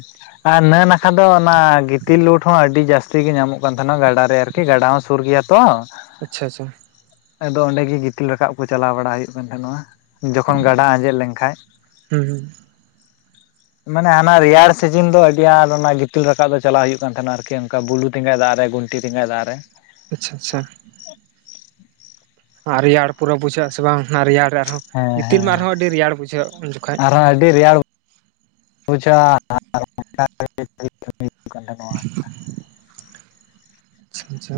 ᱟᱨ ᱱᱟᱹ ᱱᱟᱠᱷᱟ ᱫᱚ ᱚᱱᱟ ᱜᱤᱛᱤᱞ ᱞᱳᱰ ᱦᱚᱸ ᱟᱹᱰᱤ ᱡᱟᱹᱥᱛᱤ ᱜᱮ ᱧᱟᱢᱚᱜ ᱠᱟᱱ ᱛᱟᱦᱮᱱᱟ ᱜᱟᱰᱟ ᱨᱮ ᱟᱨ ᱠᱤ ᱜᱟᱰᱟ ᱦᱚᱸ ᱥᱩᱨ ᱜᱮᱭᱟ ᱛᱚ᱾ ᱟᱪᱪᱷᱟ ᱟᱪᱪᱷᱟ ᱟᱫᱚ ᱚᱸᱰᱮ ᱜᱮ ᱜᱤᱛᱤᱞ ᱨᱟᱠᱟᱵ ᱠᱚ ᱪᱟᱞᱟᱣ ᱵᱟᱲᱟ ᱦᱩᱭᱩᱜ ᱠᱟᱱ ᱛᱟᱦᱱᱚᱜᱼᱟ, ᱡᱚᱠᱷᱚᱱ ᱜᱟᱰᱟ ᱟᱸᱡᱮᱫ ᱞᱮᱱᱠᱷᱟᱡ᱾ ᱦᱩᱸ ᱦᱩᱸ ᱢᱟᱱᱮ ᱦᱟᱱᱟ ᱨᱮᱭᱟᱲ ᱥᱤᱡᱤᱱ ᱫᱚ ᱟᱹᱰᱤ ᱟᱴ ᱚᱱᱟ ᱜᱤᱛᱤᱞ ᱨᱟᱠᱟᱵ ᱫᱚ ᱪᱟᱞᱟᱜ ᱦᱩᱭᱩᱜ ᱠᱟᱱ ᱛᱟᱦᱮᱸᱱᱟ ᱟᱨᱠᱤ, ᱚᱱᱠᱟ ᱵᱩᱞᱩ ᱛᱮᱸᱜᱚᱡ ᱫᱟᱜ ᱨᱮ ᱜᱩᱱ ᱴᱤ ᱴᱤᱸᱜᱟ ᱫᱟᱜ ᱨᱮ᱾ ᱟᱪᱪᱷᱟ ᱟᱪᱪᱷᱟ ᱟᱨ ᱨᱮᱭᱟᱲ ᱯᱩᱨᱟᱹ ᱵᱩᱡᱷᱟᱹᱜᱼᱟ ᱥᱮ ᱵᱟᱝ ᱚᱱᱟ ᱨᱮᱭᱟᱲ ᱟᱨᱦᱚᱸ ᱦᱮᱸ ᱜᱤᱛᱤᱞ ᱦᱮᱸ ᱢᱟ ᱟᱨᱦᱚᱸ ᱟᱹᱰᱤ ᱨᱮᱭᱟᱲ ᱵᱩᱡᱷᱟᱹᱜ ᱩᱱ ᱡᱚᱠᱷᱚᱡ᱾ ᱟᱹᱰᱤ ᱨᱮᱭᱟᱲ ᱵᱩᱡᱷᱟᱹᱣᱼᱟ [unintelligible] ᱠᱟᱱ ᱛᱟᱦᱱᱚᱜᱼᱟ᱾ [inaudible] ᱪᱷᱟ ᱟᱪᱪᱷᱟ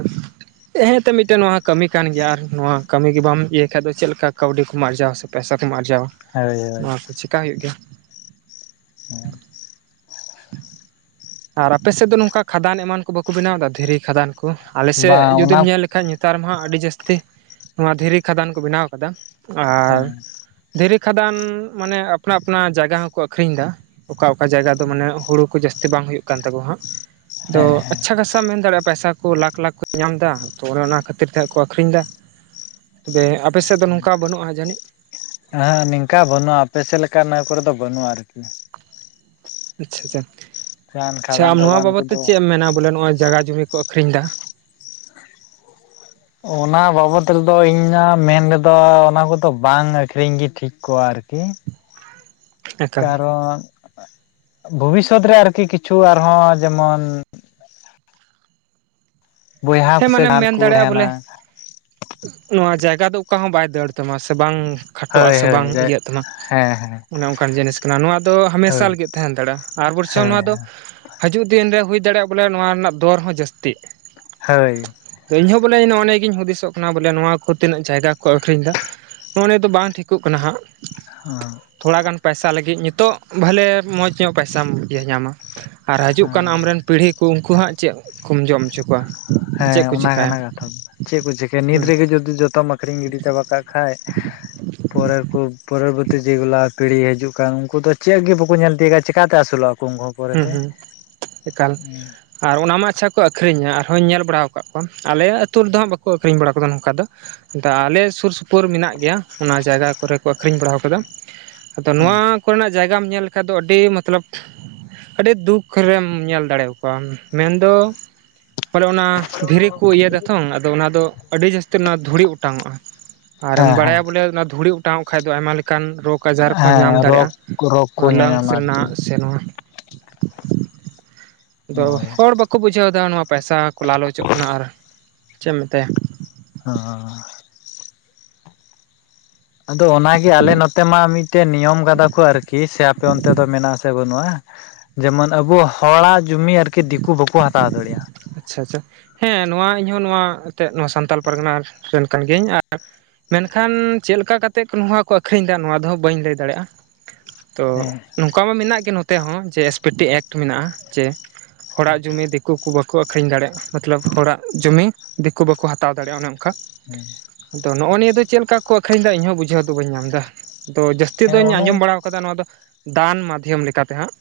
ᱦᱮᱸ ᱮᱛᱮᱜ ᱢᱤᱫᱴᱮᱱ ᱱᱚᱣᱟ ᱦᱚᱸ ᱠᱟᱹᱢᱤ ᱠᱟᱱ ᱜᱮᱭᱟ, ᱟᱨ ᱱᱚᱣᱟ ᱠᱟᱹᱢᱤ ᱜᱮ ᱵᱟᱢ ᱤᱭᱟᱹᱭ ᱠᱷᱟᱡ ᱫᱚ ᱪᱮᱫ ᱞᱮᱠᱟ ᱠᱟᱹᱣᱰᱤ ᱠᱚᱢ ᱟᱨᱡᱟᱣ ᱥᱮ ᱯᱚᱭᱥᱟᱠᱢ ᱟᱨᱡᱟᱣᱟ, ᱦᱳᱭ ᱦᱳᱭ ᱱᱚᱣᱟ ᱠᱚ ᱪᱮᱠᱟ ᱦᱩᱭᱩᱜ ᱜᱮᱭᱟ᱾ ᱦᱮᱸ ᱟᱨ ᱟᱯᱮ ᱥᱮᱫ ᱫᱚ ᱱᱚᱝᱠᱟ ᱠᱷᱟᱫᱟᱱ ᱮᱢᱟᱱ ᱠᱚ ᱵᱟᱠᱚ ᱵᱮᱱᱟᱣᱫᱟ ᱫᱷᱤᱨᱤ ᱠᱷᱟᱫᱟᱱ ᱠᱚ? ᱟᱞᱮᱥᱮᱜ ᱵᱟᱝ ᱚᱱᱟ ᱡᱩᱫᱤᱢ ᱧᱮᱞ ᱠᱷᱟᱡ ᱧᱮᱛᱟᱨ ᱢᱟ ᱦᱟᱸᱜ ᱟᱹᱰᱤ ᱡᱟᱹᱥᱛᱤ ᱱᱚᱣᱟ ᱫᱷᱤᱨᱤ ᱠᱷᱟᱫᱟᱱ ᱠᱚ ᱵᱮᱱᱟᱣ ᱠᱟᱫᱟ ᱦᱮᱸ ᱟᱨ ᱫᱷᱤᱨᱤ ᱠᱷᱟᱫᱟᱱ ᱢᱟᱱᱮ ᱟᱯᱱᱟ ᱟᱯᱱᱟ ᱡᱟᱭᱜᱟ ᱦᱚᱸᱠᱚ ᱟᱹᱠᱷᱨᱤᱧ ᱫᱟ, ᱚᱠᱟ ᱚᱠᱟ ᱡᱟᱭᱜᱟ ᱫᱚ ᱢᱟᱱᱮ ᱦᱩᱲᱩ ᱠᱩ ᱡᱟᱥᱛᱤ ᱵᱟᱝ ᱦᱩᱭᱩᱜ ᱠᱟᱱ ᱛᱟᱠᱚ ᱦᱟᱸᱜ ᱟᱫᱚ ᱦᱮᱸ ᱦᱮᱸ ᱟᱪᱪᱷᱟ ᱜᱟᱥᱟᱢ ᱢᱮᱱᱟᱲᱮᱜᱼᱟ ᱯᱟᱭᱥᱟ ᱠᱚ ᱞᱟᱠᱷ ᱞᱟᱠᱷ ᱠᱚ ᱧᱟᱢᱫᱟ ᱛᱚ ᱚᱱᱮ ᱚᱱᱟ ᱠᱷᱟᱹᱛᱤᱨ ᱛᱮ ᱦᱟᱸᱜ ᱠᱚ ᱟᱠᱷᱨᱤᱧ ᱫᱟ᱾ ᱛᱚᱵᱮ ᱟᱯᱮ ᱥᱮᱫ ᱫᱚ ᱱᱚᱝᱠᱟ ᱵᱟᱹᱱᱩᱜᱼᱟ ᱡᱟᱹᱱᱤᱡ? ᱟᱹᱦᱟᱸᱜ ᱱᱤᱝᱠᱟ ᱵᱟᱹᱱᱩᱜᱼᱟ, ᱟᱯᱮ ᱥᱮᱜ ᱞᱮᱠᱟ ᱱᱟᱹ ᱠᱚᱨᱮ ᱫᱚ ᱵᱟᱹᱱᱩᱜᱼᱟ ᱟᱨᱠᱤ᱾ ᱟᱪᱪᱷᱟ ᱟᱪᱪᱷᱟ ᱡᱟᱦᱟᱱ ᱟᱪᱪᱷᱟ ᱠᱷᱟᱫᱟᱱ ᱟᱢ ᱱᱚᱣᱟ ᱴᱟᱫᱟᱱ ᱵᱟᱵᱚᱛ ᱛᱮ ᱠᱚᱫᱚ ᱪᱮᱜ ᱮᱢ ᱢᱮᱱᱟ ᱵᱚᱞᱮ ᱱᱚᱜᱼᱚᱭ ᱡᱟᱜᱟ ᱡᱚᱢᱤ ᱠᱚ ᱟᱹᱠᱷᱨᱤᱧ ᱫᱟ? ᱚᱱᱟ ᱵᱟᱵᱚᱛ ᱨᱮᱫᱚ ᱤᱧᱟᱹᱜ ᱢᱮᱱ ᱨᱮᱫᱚ ᱚᱱᱟ ᱠᱚᱫᱚ ᱵᱟᱝ ᱟᱹᱠᱷᱨᱤᱧᱜᱤ ᱴᱷᱤᱠ ᱠᱚᱜᱼᱟ ᱟᱨᱠᱤ᱾ ᱮᱠᱟᱞ ᱠᱟᱨᱚᱱ ᱵᱷᱚᱵᱤᱥᱚᱛ ᱨᱮ ᱟᱨᱠᱤ ᱠᱤᱪᱷᱩ ᱟᱨᱦᱚᱸ ᱡᱮᱢᱚᱱ ᱵᱚᱭᱦᱟ ᱦᱮᱸ ᱠᱚ ᱥᱮ ᱢᱟᱱᱮᱢ ᱡᱟᱦᱟᱱ ᱢᱮᱱ ᱠᱚ ᱫᱟᱲᱮᱜᱼᱟ ᱵᱚᱞᱮ ᱛᱟᱦᱮᱱᱟ ᱱᱚᱣᱟ ᱡᱟᱭᱜᱟ ᱫᱚ ᱚᱠᱟ ᱦᱚᱸ ᱵᱟᱭ ᱫᱟᱹᱲ ᱛᱟᱢᱟ ᱥᱮ ᱵᱟᱝ ᱠᱷᱟᱴᱚᱜᱼᱟ ᱦᱳᱭ ᱥᱮ ᱦᱳᱭ ᱵᱟᱝ ᱤᱭᱟᱹᱜ ᱛᱟᱢᱟ ᱦᱮᱸ ᱦᱮᱸ ᱚᱱᱮ ᱚᱱᱠᱟᱱ ᱡᱤᱱᱤᱥ ᱠᱟᱱᱟ ᱱᱚᱣᱟ ᱫᱚ ᱦᱟᱢᱮᱥᱟ ᱦᱳᱭ ᱞᱟᱹᱜᱤᱫ ᱛᱟᱦᱮ ᱫᱟᱲᱮᱜᱼᱟ, ᱟᱨ ᱵᱚᱨᱪᱚᱝ ᱦᱳᱭ ᱱᱚᱣᱟ ᱫᱚ ᱦᱟᱹᱡᱩᱜ ᱫᱤᱱ ᱨᱮ ᱦᱩᱭ ᱫᱟᱲᱮᱜᱼᱟ ᱵᱚᱞᱮ ᱱᱚᱣᱟ ᱨᱮᱱᱟᱜ ᱫᱚᱨ ᱦᱚᱸ ᱡᱟᱹᱥᱛᱤᱜ᱾ ᱦᱟᱹᱭ ᱫᱚ ᱤᱧ ᱦᱚᱸ ᱵᱚᱞᱮ ᱱᱚᱜᱼᱱᱤᱭᱟᱹ ᱜᱤᱧ ᱦᱩᱫᱤᱥᱚᱜ ᱠᱟᱱᱟ ᱵᱚᱞᱮ ᱱᱚᱣᱟ ᱠᱚ ᱛᱤᱱᱟᱹᱜ ᱡᱟᱭᱜᱟ ᱠᱚ ᱟᱠᱷᱨᱤᱧᱫᱟ᱾ ᱱᱚᱜᱼᱚ ᱱᱤᱭᱟᱹ ᱫᱚ ᱵᱟᱝ ᱴᱷᱤᱠᱚᱜ ᱠᱟᱱᱟ ᱦᱟᱸᱜ᱾ ᱦᱚᱸ ᱛᱷᱚᱲᱟ ᱜᱟᱱ ᱯᱚᱭᱥᱟ ᱞᱟᱹᱜᱤᱜ ᱱᱤᱛᱚᱜ ᱵᱷᱟᱞᱮ ᱢᱚᱸᱡᱽ ᱧᱚᱜ ᱯᱚᱭᱥᱟᱢ ᱤᱭᱟᱹ ᱧᱟᱢᱟ᱾ ᱟᱨ ᱦᱟᱹᱡᱩᱜ ᱠᱟᱱ ᱟᱢ ᱨᱮᱱ ᱯᱤᱲᱦᱤ ᱠᱚ ᱩᱝᱠᱩ ᱦᱟᱸᱜ ᱪᱮᱜ ᱠᱚᱢ ᱡᱚᱢ ᱦᱚᱪᱚ ᱠᱚᱣᱟ? ᱥᱮ ᱪᱮᱫ ᱦᱮᱸ ᱠᱚ ᱚᱱᱟ ᱪᱤᱠᱟᱹᱭᱟ ᱠᱟᱱᱟ ᱠᱟᱛᱷᱟ ᱫᱚ ᱪᱮᱜ ᱠᱚ ᱪᱤᱠᱟᱹᱭᱟ ᱱᱤᱛ ᱦᱩᱸ ᱨᱮᱜᱮ ᱡᱚᱫᱤ ᱡᱚᱛᱚᱢ ᱟᱠᱷᱨᱤᱧ ᱜᱤᱰᱤ ᱪᱟᱵᱟ ᱠᱟᱜ ᱠᱷᱟᱡ᱾ ᱯᱚᱨᱮᱨ ᱠᱚ ᱯᱚᱨᱚᱵᱚᱨᱛᱤ ᱡᱮᱜᱩᱞᱟ ᱯᱤᱲᱦᱤ ᱦᱤᱡᱩᱜ ᱠᱟᱱ ᱩᱝᱠᱩ ᱫᱚ ᱪᱮᱜ ᱜᱮ ᱵᱟᱠᱚ ᱧᱮᱞ ᱛᱤᱭᱟᱹᱜᱟ ᱪᱮᱠᱟᱛᱮ ᱟᱹᱥᱩᱞᱚᱜᱼᱟ ᱩᱝᱠᱩ ᱦᱚᱸ ᱦᱮᱸ ᱯᱚᱨᱮᱛᱮ ᱦᱮᱸ ᱮᱠᱟᱞ ᱟᱨ ᱚᱱᱟ ᱢᱟ ᱟᱪᱪᱷᱟ ᱠᱚ ᱟᱹᱠᱷᱨᱤᱧᱟ ᱟᱨᱦᱚᱧ ᱧᱮᱞ ᱵᱟᱲᱟᱣ ᱠᱟᱜ ᱠᱚᱣᱟ ᱟᱞᱮᱭᱟᱜ ᱟᱹᱛᱩ ᱨᱮᱫᱚ ᱦᱟᱸᱜ ᱵᱟᱠᱚ ᱟᱹᱠᱷᱨᱤᱧ ᱵᱟᱲᱟᱣ ᱠᱟᱫᱟ ᱱᱚᱝᱠᱟ ᱫᱚ᱾ ᱫᱟ ᱟᱞᱮ ᱥᱩᱨ ᱥᱩᱯᱩᱨ ᱢᱮᱱᱟᱜ ᱜᱮᱭᱟ ᱚᱱᱟ ᱡᱟᱭᱜᱟ ᱠᱚᱨᱮ ᱠᱚ ᱟᱹᱠᱷᱨᱤᱧ ᱵᱟᱲᱟᱣ ᱠᱟᱫᱟ᱾ ᱟᱫᱚ ᱦᱮᱸ ᱱᱚᱣᱟ ᱠᱚᱨᱮᱱᱟᱜ ᱡᱟᱭᱜᱟᱢ ᱧᱮᱞ ᱞᱮᱠᱷᱟᱡ ᱫᱚ ᱟᱹᱰᱤ ᱢᱟᱛᱞᱟᱵ ᱟᱹᱰᱤ ᱫᱩᱠ ᱨᱮᱢ ᱧᱮᱞ ᱫᱟᱲᱮᱣ ᱠᱚᱣᱟᱢ ᱢᱮᱱᱫᱚ ᱵᱚᱞᱮ ᱚᱱᱟ ᱫᱷᱤᱨᱤ ᱠᱚ ᱤᱭᱟᱹ ᱫᱟᱛᱚ ᱟᱫᱚ ᱚᱱᱟ ᱫᱚ ᱟᱹᱰᱤ ᱡᱟᱹᱥᱛᱤ ᱚᱱᱟ ᱫᱷᱩᱲᱤ ᱚᱴᱟᱝᱚᱜᱼᱟ᱾ ᱟᱨᱮᱢ ᱦᱮᱸ ᱦᱮᱸ ᱵᱟᱲᱟᱭᱟ ᱵᱚᱞᱮ ᱚᱱᱟ ᱫᱷᱩᱲᱤ ᱚᱴᱟᱝᱚᱜ ᱠᱷᱟᱱ ᱫᱚ ᱟᱭᱢᱟ ᱞᱮᱠᱟᱱ ᱨᱳᱜᱽᱼᱼ ᱨᱳᱠᱟ ᱟᱡᱟᱨ ᱠᱚᱦᱚᱸ ᱧᱟᱢ ᱦᱮᱸ ᱨᱳᱜᱽ ᱫᱟᱲᱮᱭᱟᱜᱼᱟ, ᱨᱳᱜᱽ ᱠᱚ ᱱᱚᱣᱟ ᱞᱚᱝᱥ ᱧᱟᱧᱟᱢᱟ ᱨᱮᱱᱟᱜ ᱟᱨᱠᱤ ᱥᱮ ᱱᱚᱣᱟ ᱟᱫᱚ ᱦᱳᱭ ᱦᱚᱲ ᱵᱟᱠᱚ ᱵᱩᱡᱷᱟᱹᱣ ᱫᱟ ᱱᱚᱣᱟ ᱯᱚᱭᱥᱟ ᱠᱚ ᱞᱟᱞᱚᱪᱚᱜ ᱠᱟᱱᱟ ᱟᱨ ᱪᱮᱫ ᱮᱢ ᱢᱮᱛᱟᱭᱟ᱾ ᱦᱚᱸ [unintelligible] ᱟᱫᱚ ᱚᱱᱟᱜᱮ ᱟᱞᱮ ᱱᱚᱛᱮ ᱢᱟ ᱢᱤᱫᱴᱮᱱ ᱱᱤᱭᱚᱢ ᱠᱟᱫᱟ ᱠᱚ ᱟᱨᱠᱤ ᱥᱮ ᱟᱯᱮ ᱚᱱᱛᱮ ᱫᱚ ᱢᱮᱱᱟᱜᱼᱟ ᱥᱮ ᱵᱟᱹᱱᱩᱜᱼᱟ ᱡᱮᱢᱚᱱ ᱟᱵᱚ ᱦᱚ ᱲᱟᱜ ᱡᱩᱢᱤ ᱟᱨᱠᱤ ᱫᱤᱠᱩ ᱵᱟᱠᱚ ᱦᱟᱛᱟᱣ ᱫᱟᱲᱤᱭᱟᱜᱼᱟ᱾ ᱟᱪᱪᱷᱟ ᱟᱪᱪᱷᱟ ᱦᱮᱸ ᱱᱚᱣᱟ ᱤᱧᱦᱚ ᱱᱚᱣᱟ ᱮᱱᱛᱮ ᱱᱚᱣᱟ ᱥᱟᱱᱛᱟᱞ ᱯᱟᱨᱜᱟᱱᱟ ᱨᱮᱱ ᱠᱟᱱ ᱜᱤᱭᱟᱹᱧ ᱟᱨᱼᱼ ᱢᱮᱱᱠᱷᱟᱱ ᱪᱮᱫ ᱞᱮᱠᱟᱛᱮᱫ ᱱᱚᱣᱟ ᱠᱚ ᱟᱹᱠᱷᱨᱤᱧ ᱫᱟ ᱱᱚᱣᱟ ᱫᱚᱦᱚ ᱵᱟᱹᱧ ᱞᱟᱹᱭ ᱫᱟᱲᱮᱭᱟᱜᱼᱟ᱾ ᱛᱚ ᱦᱮᱸ ᱱᱚᱝᱠᱟ ᱢᱟ ᱢᱮᱱᱟᱜ ᱜᱮ ᱱᱚᱛᱮ ᱦᱚᱸ ᱡᱮ ᱮᱥ ᱯᱤ ᱴᱤ ᱮᱴ ᱢᱮᱱᱟᱜᱼᱟ ᱡᱮᱼᱼ ᱦᱚᱲᱟᱜ ᱡᱩᱢᱤ ᱫᱤᱠᱩ ᱠᱚ ᱵᱟᱠᱷᱼᱼ ᱠᱚ ᱟᱹᱷᱨᱤᱧ ᱫᱟᱲᱮᱭᱟᱜ ᱢᱚᱛᱞᱚᱵ ᱦᱚᱲᱟᱜ ᱡᱚᱢᱤ ᱫᱤᱠᱩ ᱵᱟᱠᱚ ᱦᱟᱛᱟᱣ ᱫᱟᱲᱮᱭᱟᱜᱼᱟ ᱚᱱᱮ ᱚᱱᱠᱟ᱾ ᱦᱮᱸ ᱟᱫᱚ ᱱᱚᱜᱼᱚᱭ ᱱᱤᱭᱟᱹ ᱫᱚ ᱪᱮᱫᱠᱟ ᱠᱚ ᱟᱠᱷᱨᱤᱧ ᱮᱫᱟ ᱤᱧᱦᱚᱸ ᱵᱩᱡᱷᱟᱹᱣ ᱫᱚ ᱵᱟᱹᱧᱟᱢ ᱮᱫᱟ ᱟᱫᱚ ᱡᱟᱹᱥᱛᱤ ᱦᱮᱸ ᱫᱚᱧ ᱚᱱᱚ ᱟᱸᱡᱚᱢ ᱵᱟᱲᱟ ᱟᱠᱟᱫᱟ᱾ ᱱᱚᱣᱟ ᱫᱚ ᱫᱟᱱ ᱢᱟᱫᱽᱫᱷᱚᱢ ᱞᱮᱠᱟᱛᱮ ᱦᱟᱸᱜ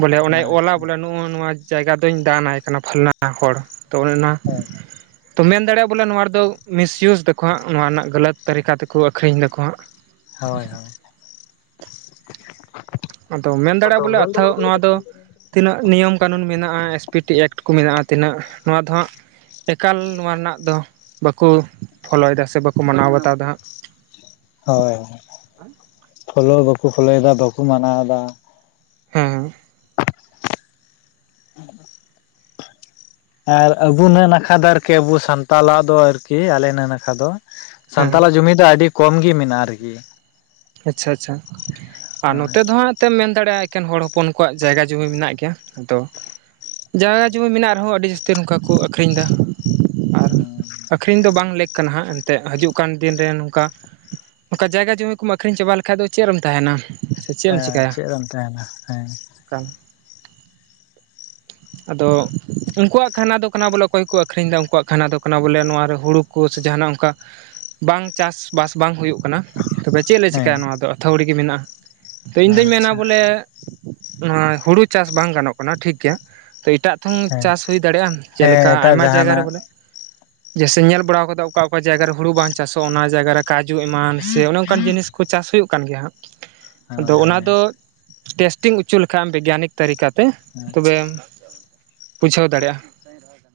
ᱵᱚᱞᱮ ᱚᱱᱮ ᱚᱞᱟ ᱟᱪᱪᱷᱟ ᱵᱚᱞᱮ ᱱᱚᱜᱼᱚ ᱱᱚᱣᱟᱼᱼ ᱡᱟᱭᱜᱟ ᱫᱟᱱ ᱟᱭ ᱠᱟᱱᱟ ᱯᱷᱟᱞᱱᱟ ᱦᱚᱲ ᱛᱚ ᱚᱱᱮ ᱚᱱᱟ ᱦᱮᱸ ᱛᱚ ᱢᱮᱱ ᱫᱟᱲᱮᱭᱟᱜᱼᱟ ᱵᱚᱞᱮ ᱱᱚᱣᱟ ᱨᱮ ᱫᱚ ᱢᱤᱥᱤᱭᱩᱥ ᱮᱫᱟᱠᱚ ᱦᱟᱸ ᱱᱚᱣᱟ ᱨᱮᱱᱟᱜ ᱜᱟᱹᱞᱚᱛ ᱛᱟᱹᱨᱤᱠᱟ ᱛᱮᱠᱚ ᱟᱠᱷᱨᱤᱧ ᱮᱟᱠᱚ ᱦᱟᱜᱼᱼ ᱦᱳᱭ ᱦᱳᱭ [unintelligible] ᱟᱫᱚ ᱢᱮᱱ ᱫᱟᱲᱮᱭᱟᱜᱼᱟ ᱵᱚᱞᱮ ᱟᱛᱟ ᱱᱚᱣᱟ ᱫᱚᱼᱼ ᱛᱤᱱᱟᱹᱜ ᱱᱤᱭᱚᱢ ᱠᱟᱱᱩᱱ ᱢᱮᱱᱟᱜᱼᱟ ᱮᱥ ᱯᱤ ᱴᱤ ᱮᱰ ᱠᱚ ᱢᱮᱱᱟᱜᱼᱟ ᱛᱤᱱᱟᱹᱜ ᱱᱚᱣᱟ ᱫᱚ ᱦᱟᱸᱜ᱾ ᱮᱠᱟᱞ ᱱᱚᱣᱟ ᱨᱮᱱᱟᱜ ᱫᱚ ᱵᱟᱠᱚ ᱯᱷᱳᱞᱳᱭᱮᱫᱟ ᱥᱮ ᱵᱟᱠᱚ ᱢᱟᱱᱟᱣ ᱵᱟᱛᱟᱣ ᱮᱫᱟ ᱦᱟᱸᱜ ᱦᱳᱭ ᱦᱳᱭ ᱯᱷᱚᱞᱳ ᱵᱟᱠᱚ ᱯᱷᱳᱚᱞᱳᱭᱮᱫᱟ ᱵᱟᱠᱚ ᱢᱟᱱᱟᱣ ᱮᱫᱟ᱾ ᱦᱮᱸᱼᱼ ᱦ [inaudible] ᱟᱨ ᱟᱵᱩ ᱱᱟᱠᱷᱟ ᱫᱚ ᱟᱨᱠᱤ ᱟᱵᱚ ᱥᱟᱱᱛᱟᱞᱟᱜ ᱫᱚ ᱟᱨᱠᱤ ᱟᱞᱮ ᱱᱟᱠᱷᱟ ᱫᱚᱼᱼ ᱦᱮᱸ ᱥᱟᱱᱛᱟᱞᱟᱜ ᱡᱚᱢᱤ ᱫᱚ ᱟᱹᱰᱤ ᱠᱚᱢ ᱜᱮ ᱢᱮᱱᱟᱜᱼᱟ ᱟᱨᱠᱤ ᱟᱪᱪᱷᱟ ᱟᱪᱪᱷᱟ ᱟᱨ ᱦᱳᱭ ᱱᱚᱛᱮ ᱫᱚ ᱦᱟᱸᱜᱼᱼ ᱛᱮᱢ ᱢᱮᱱ ᱫᱟᱲᱮᱭᱟᱜᱼᱟ ᱮᱠᱮᱱ ᱦᱚᱲ ᱦᱚᱯᱚᱱ ᱠᱚᱣᱟᱜ ᱡᱟᱭᱜᱟ ᱡᱩᱢᱤ ᱢᱮᱱᱟᱜ ᱜᱮᱭᱟ ᱟᱫᱚᱼᱼ ᱡᱟᱭᱜᱟ ᱡᱚᱢᱚᱱ ᱢᱮᱱᱟᱜ ᱨᱮᱦᱚᱸ ᱟᱹᱰᱤ ᱡᱟᱹᱥᱛᱤ ᱱᱚᱝᱠᱟ ᱠᱚ ᱟᱠᱷᱨᱤᱧ ᱫᱟ᱾ ᱦᱩᱸ ᱟᱠᱷᱨᱤᱧ ᱫᱚ ᱵᱟᱝ ᱞᱮᱠ ᱠᱟᱱᱟ ᱦᱟᱸᱜ ᱮᱱᱛᱮ ᱦᱤᱡᱩᱜ ᱠᱟᱱ ᱫᱤᱱ ᱨᱮ ᱱᱚᱝᱠᱟ ᱠᱟ ᱡᱟᱭᱜᱟ ᱡᱩᱢᱤᱼᱼ ᱠᱩᱢ ᱟᱹᱠᱷᱨᱤᱧ ᱪᱟᱵᱟ ᱞᱮᱠᱷᱟᱡ ᱫᱚ ᱪᱮᱫ ᱨᱮᱢ ᱛᱟᱦᱮᱱᱟ᱾ ᱥᱮ ᱪᱮᱫ ᱦᱮ ᱪᱮᱫ ᱨᱮᱢ ᱛᱟᱦᱮᱱᱟ ᱦᱮᱸᱼᱼ ᱠᱟᱹᱼᱼ ᱟᱫᱚ ᱩᱱᱠᱩᱣᱟᱜ ᱠᱷᱟᱱᱟ ᱫᱚ ᱠᱟᱱᱟ ᱵᱚᱞᱮ ᱚᱠᱚᱭ ᱠᱚ ᱟᱹᱷᱨᱤᱧ ᱮᱫᱟ ᱩᱱᱠᱩᱣᱟᱜ ᱠᱷᱟᱱᱟ ᱫᱚ ᱠᱟᱱᱟ ᱵᱚᱞᱮ ᱱᱚᱣᱟᱨᱮ ᱦᱩᱲᱳᱼᱼ ᱠᱚ ᱥᱮ ᱡᱟᱦᱟᱱᱟᱜ ᱚᱱᱠᱟ ᱵᱟᱝ ᱪᱟᱥ ᱵᱟᱥ ᱵᱟᱝ ᱦᱩᱭᱩᱜ ᱠᱟᱱᱟ᱾ ᱛᱚᱵᱮ ᱪᱮᱫ ᱞᱮ ᱦᱮᱸ ᱪᱤᱠᱟᱹᱭᱟ ᱱᱚᱣᱟ ᱫᱚ ᱟᱹᱛᱷᱲᱤ ᱜᱮ ᱢᱮᱱᱟᱜᱼᱟ᱾ ᱤᱧ ᱫᱩᱧ ᱢᱮᱱᱟ ᱟᱪᱪᱷᱟ ᱵᱚᱞᱮ ᱱᱚᱶᱟ ᱦᱩᱲᱩ ᱪᱟᱥ ᱵᱟᱝ ᱜᱟᱱᱚᱜ ᱠᱟᱱᱟ ᱴᱷᱤᱠ ᱜᱮᱭᱟ᱾ ᱛ ᱮᱴᱟᱜ ᱛᱮᱝ ᱦᱮᱸ ᱪᱟᱥ ᱦᱩᱭ ᱫᱟᱲᱮᱭᱟᱜᱼᱟ ᱦᱮᱸ ᱡᱮᱞᱮᱠᱟ ᱮᱴᱟᱜ ᱟᱭᱢᱟ ᱡᱟᱭᱜᱟ ᱨᱮᱼᱼ ᱡᱟᱦᱟᱱᱟᱜ ᱡᱮᱭᱮᱥᱮ ᱧᱮᱞ ᱵᱟᱲᱟ ᱠᱟᱫᱟ ᱚᱠᱟ ᱚᱠᱟ ᱡᱟᱭᱜᱟ ᱨᱮ ᱦᱩᱲᱩ ᱵᱟᱝ ᱪᱟᱥᱚᱜᱼᱟ ᱚᱱᱟ ᱡᱟᱭᱜᱟ ᱨᱮ ᱠᱟᱡᱩ ᱮᱢᱟᱱ ᱥᱮ ᱚᱱᱮ ᱚᱱᱠᱟᱱ ᱡᱤᱱᱤᱥᱼᱼ ᱠᱚ ᱪᱟᱥ ᱦᱩᱭᱩᱜ ᱠᱟᱱ ᱜᱮᱭᱟ ᱦᱟᱸᱜ [inaudible] ᱫᱚᱜᱞᱟ ᱦᱳᱭ ᱫᱚ ᱴᱮᱥᱴᱤᱝ ᱦᱚᱪᱚ ᱞᱮᱠᱷᱟᱱᱡ ᱵᱤᱜᱜᱟᱱᱤᱠ ᱛᱟᱹᱨᱤᱠᱟᱛᱮ ᱟᱪᱪᱷᱟ ᱛᱚᱵᱮᱼᱼ ᱵᱩᱡᱷᱟᱹᱣ ᱫᱟᱲᱮᱭᱟᱜᱼᱟ᱾